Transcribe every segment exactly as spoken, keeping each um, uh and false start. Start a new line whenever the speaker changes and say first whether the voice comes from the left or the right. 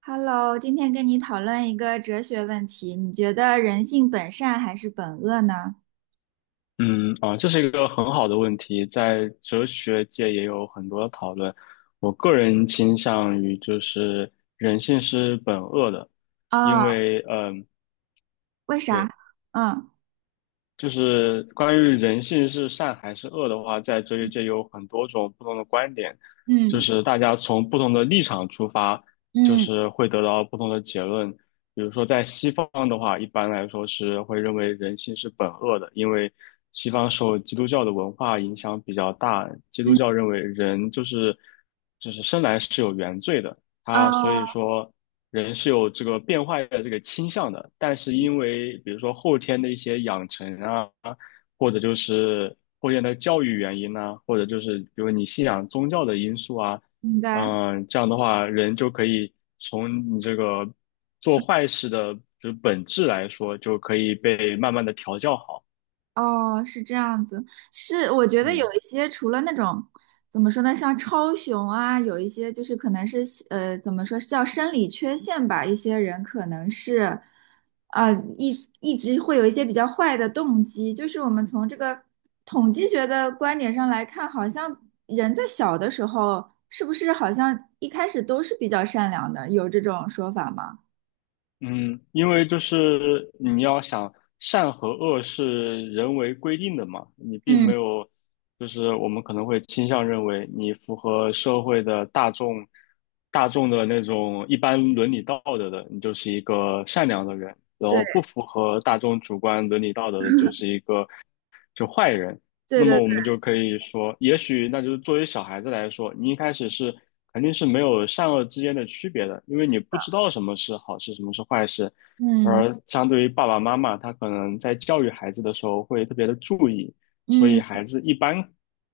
right: Hello,今天跟你讨论一个哲学问题，你觉得人性本善还是本恶呢？
left: 嗯啊，这是一个很好的问题，在哲学界也有很多讨论。我个人倾向于就是人性是本恶的。因
right: 啊，
left: 为嗯，
right: 为啥？
left: 对。
right: 嗯
left: 就是关于人性是善还是恶的话，在哲学界有很多种不同的观点，就
right: 嗯
left: 是大家从不同的立场出发，就
right: 嗯
left: 是会得到不同的结论。比如说，在西方的话，一般来说是会认为人性是本恶的，因为西方受基督教的文化影响比较大，基督
right: 嗯，
left: 教认为人就是就是生来是有原罪的，
right: 啊，
left: 他所以说。人是有这个变坏的这个倾向的，但是因为比如说后天的一些养成啊，或者就是后天的教育原因呢、或者就是比如你信仰宗教的因素啊，
right: 明白。
left: 嗯、这样的话，人就可以从你这个做坏事的就是本质来说，就可以被慢慢的调教好。
right: 哦，是这样子，是我觉得有
left: 嗯，
right: 一些除了那种怎么说呢，像超雄啊，有一些就是可能是呃怎么说叫生理缺陷吧，一些人可能是呃一一直会有一些比较坏的动机，就是我们从这个统计学的观点上来看，好像人在小的时候是不是好像一开始都是比较善良的，有这种说法吗？
left: 嗯，因为就是你要想善和恶是人为规定的嘛，你并没
right: 嗯，
left: 有，就是我们可能会倾向认为你符合社会的大众，大众的那种一般伦理道德的，你就是一个善良的人，然后
right: 对
left: 不符合大众主观伦理道德的，就是一个就坏人。
right: 对
left: 那么
right: 对
left: 我
right: 对，
left: 们就可以说，也许那就是作为小孩子来说，你一开始是。肯定是没有善恶之间的区别的，因为你不知道什么是好事，什么是坏事。
right: 嗯
left: 而相对于爸爸妈妈，他可能在教育孩子的时候会特别的注意，所
right: 嗯，
left: 以孩子一般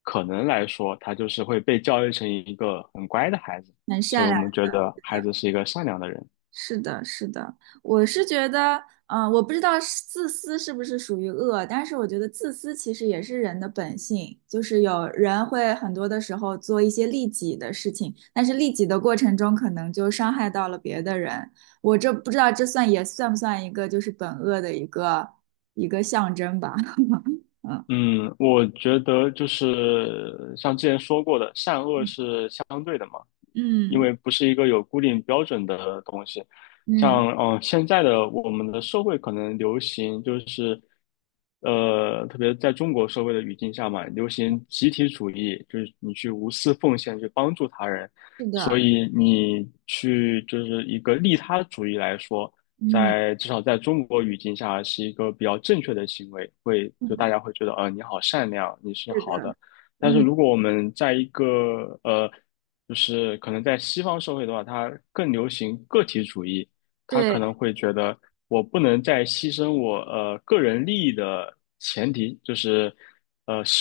left: 可能来说，他就是会被教育成一个很乖的孩子。
right: 很
left: 所
right: 善
left: 以我
right: 良
left: 们
right: 的。
left: 觉得孩子是一个善良的人。
right: 是的，是的，我是觉得，嗯、我不知道是自私是不是属于恶，但是我觉得自私其实也是人的本性，就是有人会很多的时候做一些利己的事情，但是利己的过程中可能就伤害到了别的人。我这不知道这算也算不算一个就是本恶的一个一个象征吧？嗯
left: 嗯，我觉得就是像之前说过的，善恶
right: 嗯
left: 是相对的嘛。因
right: 嗯
left: 为不是一个有固定标准的东西。
right: 嗯
left: 像嗯、呃现在的我们的社会可能流行就是，呃，特别在中国社会的语境下嘛，流行集体主义，就是你去无私奉献，去帮助他人。
right: 是
left: 所
right: 的，
left: 以你去就是一个利他主义来说，
right: 嗯，
left: 在至少在中国语境下是一个比较正确的行为，会就大
right: 嗯，
left: 家会觉得，呃，你好善良，你是
right: 是
left: 好
right: 的，
left: 的。但是
right: 嗯，
left: 如果我们在一个呃就是可能在西方社会的话，它更流行个体主义，它
right: 对，
left: 可能会觉得我不能再牺牲我呃个人利益的前提，就是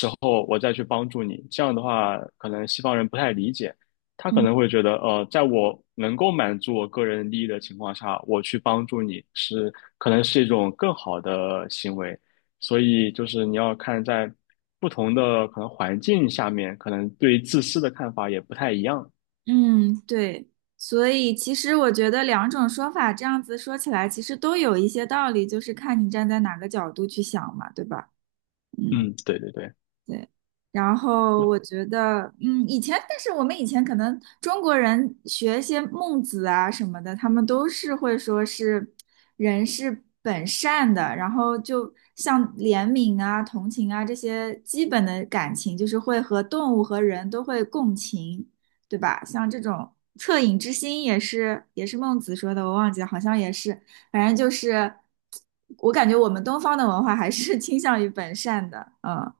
left: 然后我再去帮助你。这样的话，可能西方人不太理解，他可
right: 嗯。
left: 能会觉得呃，在我能够满足我个人利益的情况下，我去帮助你是可能是一种更好的行为。所以就是你要看在不同的可能环境下面，可能对自私的看法也不太一样。
right: 嗯，对，所以其实我觉得两种说法这样子说起来，其实都有一些道理，就是看你站在哪个角度去想嘛，对吧？嗯。
left: 嗯，对对对，
right: 对，然后我觉得，嗯，以前，但是我们以前可能中国人学一些孟子啊什么的，他们都是会说是人是本善的，然后就像怜悯啊、同情啊这些基本的感情，就是会和动物和人都会共情，对吧？像这种恻隐之心也是也是孟子说的，我忘记了，好像也是，反正就是，我感觉我们东方的文化还是 倾向于本善的，嗯。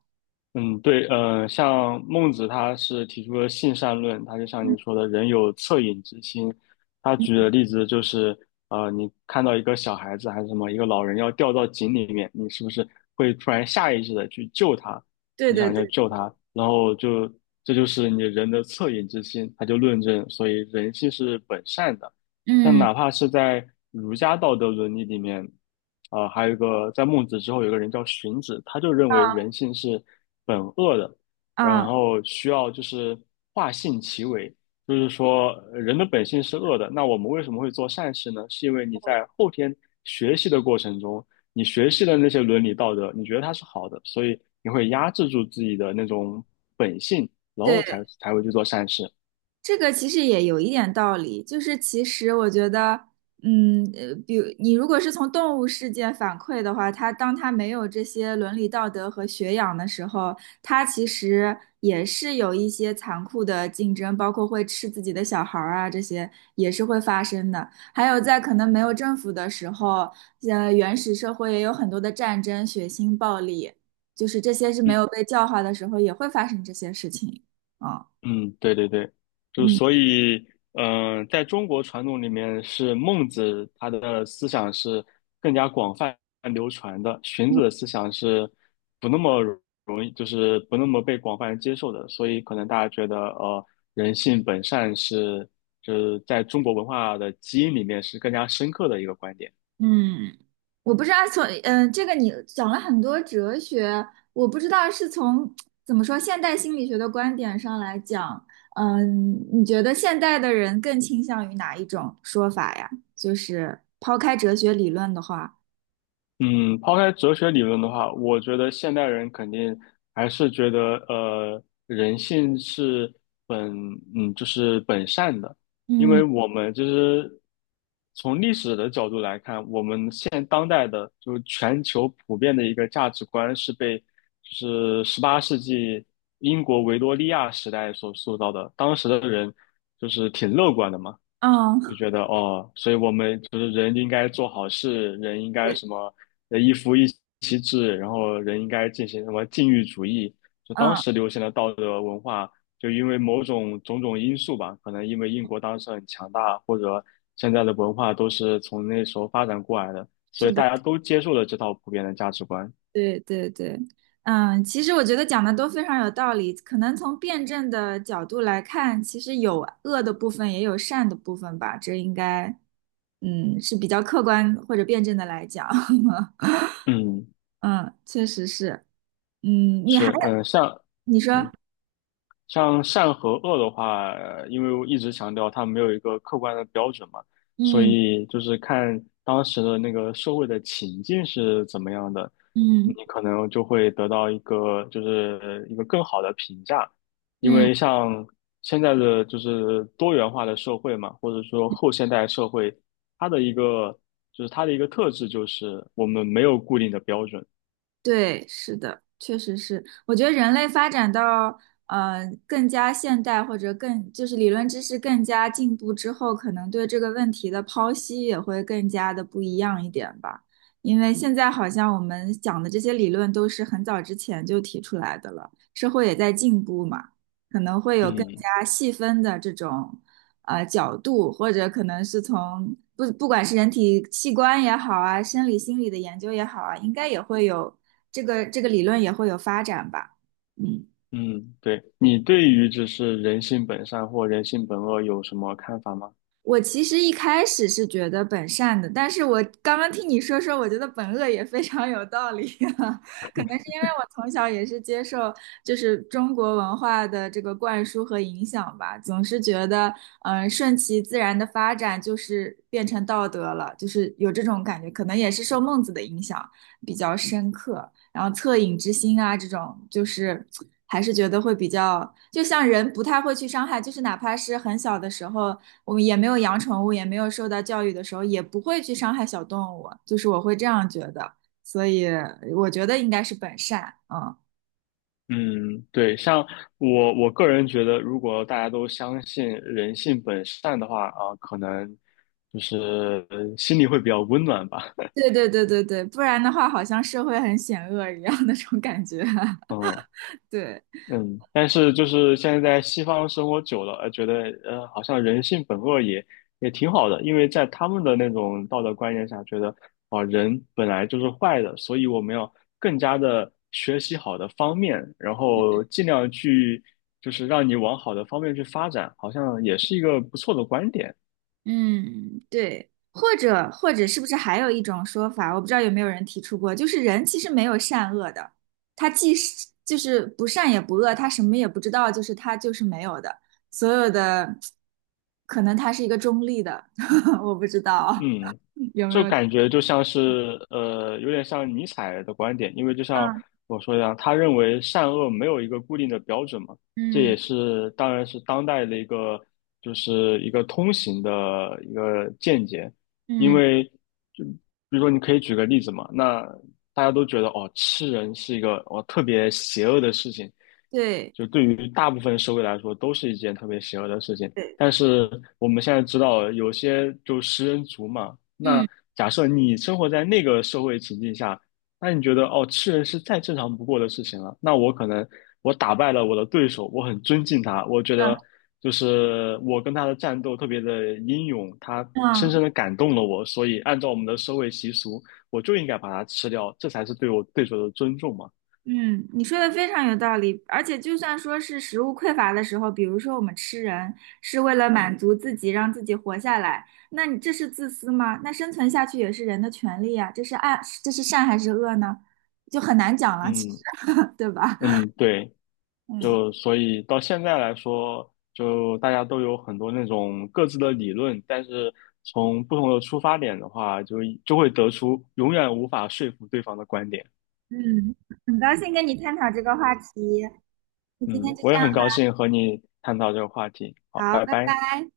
left: 嗯，对，呃，像孟子他是提出了性善论，他就像你说的，人有恻隐之心。他举的
right: 嗯
left: 例子就是，呃，你看到一个小孩子还是什么，一个老人要掉到井里面，你是不是会突然下意识的去救他？
right: 对
left: 你
right: 对
left: 想要
right: 对，
left: 救他，然后就这就是你人的恻隐之心。他就论证，所以人性是本善的。但
right: 嗯
left: 哪怕是在儒家道德伦理里面，啊、还有一个在孟子之后有个人叫荀子，他就认为
right: 啊
left: 人性是本恶的，然
right: 啊，
left: 后需要就是化性其为，就是说呃人的本性是恶的。那我们为什么会做善事呢？是因为你在后天学习的过程中，你学习的那些伦理道德，你觉得它是好的，所以你会压制住自己的那种本性，然后才
right: 对，
left: 才会去做善事。
right: 这个其实也有一点道理，就是其实我觉得，嗯，呃，比如你如果是从动物世界反馈的话，它当它没有这些伦理道德和学养的时候，它其实也是有一些残酷的竞争，包括会吃自己的小孩儿啊，这些也是会发生的。还有在可能没有政府的时候，呃，原始社会也有很多的战争、血腥、暴力，就是这些是没
left: 嗯
right: 有被教化的时候也会发生这些事情啊，
left: 嗯，对对对，就
right: 嗯。
left: 所以，嗯、在中国传统里面，是孟子他的思想是更加广泛流传的，荀子的思想是不那么容易，就是不那么被广泛人接受的，所以可能大家觉得，呃，人性本善是，就是在中国文化的基因里面是更加深刻的一个观点。
right: 嗯，我不知道从嗯、呃这个你讲了很多哲学，我不知道是从怎么说现代心理学的观点上来讲，嗯、你觉得现代的人更倾向于哪一种说法呀？就是抛开哲学理论的话，
left: 嗯，抛开哲学理论的话，我觉得现代人肯定还是觉得，呃，人性是本，嗯，就是本善的。因为
right: 嗯
left: 我们就是从历史的角度来看，我们现当代的就是全球普遍的一个价值观是被就是十八世纪英国维多利亚时代所塑造的，当时的人就是挺乐观的嘛。就
right: 嗯，
left: 觉得哦，所以我们就是人应该做好事，人应该
right: 对，
left: 什么呃一夫一妻制，然后人应该进行什么禁欲主义，就当
right: 嗯，
left: 时流行的道德文化，就因为某种种种因素吧，可能因为英国当时很强大，或者现在的文化都是从那时候发展过来的，所
right: 是
left: 以
right: 的。
left: 大家都接受了这套普遍的价值观。
right: 对对对，嗯，其实我觉得讲的都非常有道理。可能从辩证的角度来看，其实有恶的部分，也有善的部分吧。这应该，嗯，是比较客观或者辩证的来讲。
left: 嗯，
right: 嗯，确实是。嗯，你还，
left: 是，嗯，像。
right: 你说，
left: 嗯。像善和恶的话，呃因为我一直强调它没有一个客观的标准嘛，所
right: 嗯
left: 以就是看当时的那个社会的情境是怎么样的，你
right: 嗯
left: 可能就会得到一个就是一个更好的评价。因
right: 嗯。
left: 为像现在的就是多元化的社会嘛，或者说后现代社会，它的一个就是它的一个特质就是我们没有固定的标准。
right: 对，是的，确实是。我觉得人类发展到呃更加现代或者更就是理论知识更加进步之后，可能对这个问题的剖析也会更加的不一样一点吧。因为现在好像我们讲的这些理论都是很早之前就提出来的了，社会也在进步嘛。可能会有更
left: 嗯。
right: 加细分的这种呃角度，或者可能是从不不管是人体器官也好啊，生理心理的研究也好啊，应该也会有这个这个理论也会有发展吧。嗯。
left: 嗯，对，你对于就是人性本善或人性本恶有什么看法吗？
right: 我其实一开始是觉得本善的，但是我刚刚听你说说，我觉得本恶也非常有道理啊。可能是因为我从小也是接受就是中国文化的这个灌输和影响吧，总是觉得嗯、呃顺其自然的发展就是变成道德了，就是有这种感觉。可能也是受孟子的影响比较深刻，然后恻隐之心啊这种就是。还是觉得会比较，就像人不太会去伤害，就是哪怕是很小的时候，我们也没有养宠物，也没有受到教育的时候，也不会去伤害小动物，就是我会这样觉得，所以我觉得应该是本善，嗯，
left: 嗯，对，像我我个人觉得，如果大家都相信人性本善的话，啊，可能就是呃心里会比较温暖吧。
right: 对对对对对，不然的话好像社会很险恶一样那种感觉，
left: 嗯。
right: 对。
left: 嗯，但是就是现在在西方生活久了，呃，觉得呃，好像人性本恶也也挺好的，因为在他们的那种道德观念下，觉得啊，人本来就是坏的，所以我们要更加的学习好的方面，然后尽量去就是让你往好的方面去发展，好像也是一个不错的观点。
right: 嗯，对，或者或者是不是还有一种说法，我不知道有没有人提出过，就是人其实没有善恶的，他既是就是不善也不恶，他什么也不知道，就是他就是没有的，所有的可能他是一个中立的，我不知道
left: 嗯，
right: 有没
left: 就
right: 有。
left: 感觉就像是呃，有点像尼采的观点，因为就像
right: 嗯
left: 我说一样，他认为善恶没有一个固定的标准嘛，这
right: 嗯
left: 也是当然是当代的一个就是一个通行的一个见解，因
right: 嗯，
left: 为就比如说你可以举个例子嘛，那大家都觉得哦，吃人是一个哦特别邪恶的事情，
right: 对
left: 就对于大部分社会来说都是一件特别邪恶的事情。
right: 对，
left: 但是我们现在知道有些就食人族嘛，那
right: 嗯
left: 假设你生活在那个社会情境下，那你觉得哦，吃人是再正常不过的事情了。那我可能我打败了我的对手，我很尊敬他，我觉得
right: 嗯
left: 就是我跟他的战斗特别的英勇，他深深
right: 嗯。
left: 的感动了我，所以按照我们的社会习俗，我就应该把他吃掉，这才是对我对手的尊重嘛。
right: 嗯，你说的非常有道理，而且就算说是食物匮乏的时候，比如说我们吃人是为了满足自己，让自己活下来，那你这是自私吗？那生存下去也是人的权利呀，这是爱，这是善还是恶呢？就很难讲了，其实，
left: 嗯
right: 对吧？
left: 嗯，对。
right: 嗯
left: 就所以到现在来说，就大家都有很多那种各自的理论，但是从不同的出发点的话，就就会得出永远无法说服对方的观点。
right: 嗯，很高兴跟你探讨这个话题，那今天
left: 嗯，
right: 就这
left: 我也很高兴和你探讨这个话题。好，
right: 样，好，
left: 拜
right: 拜
left: 拜。
right: 拜。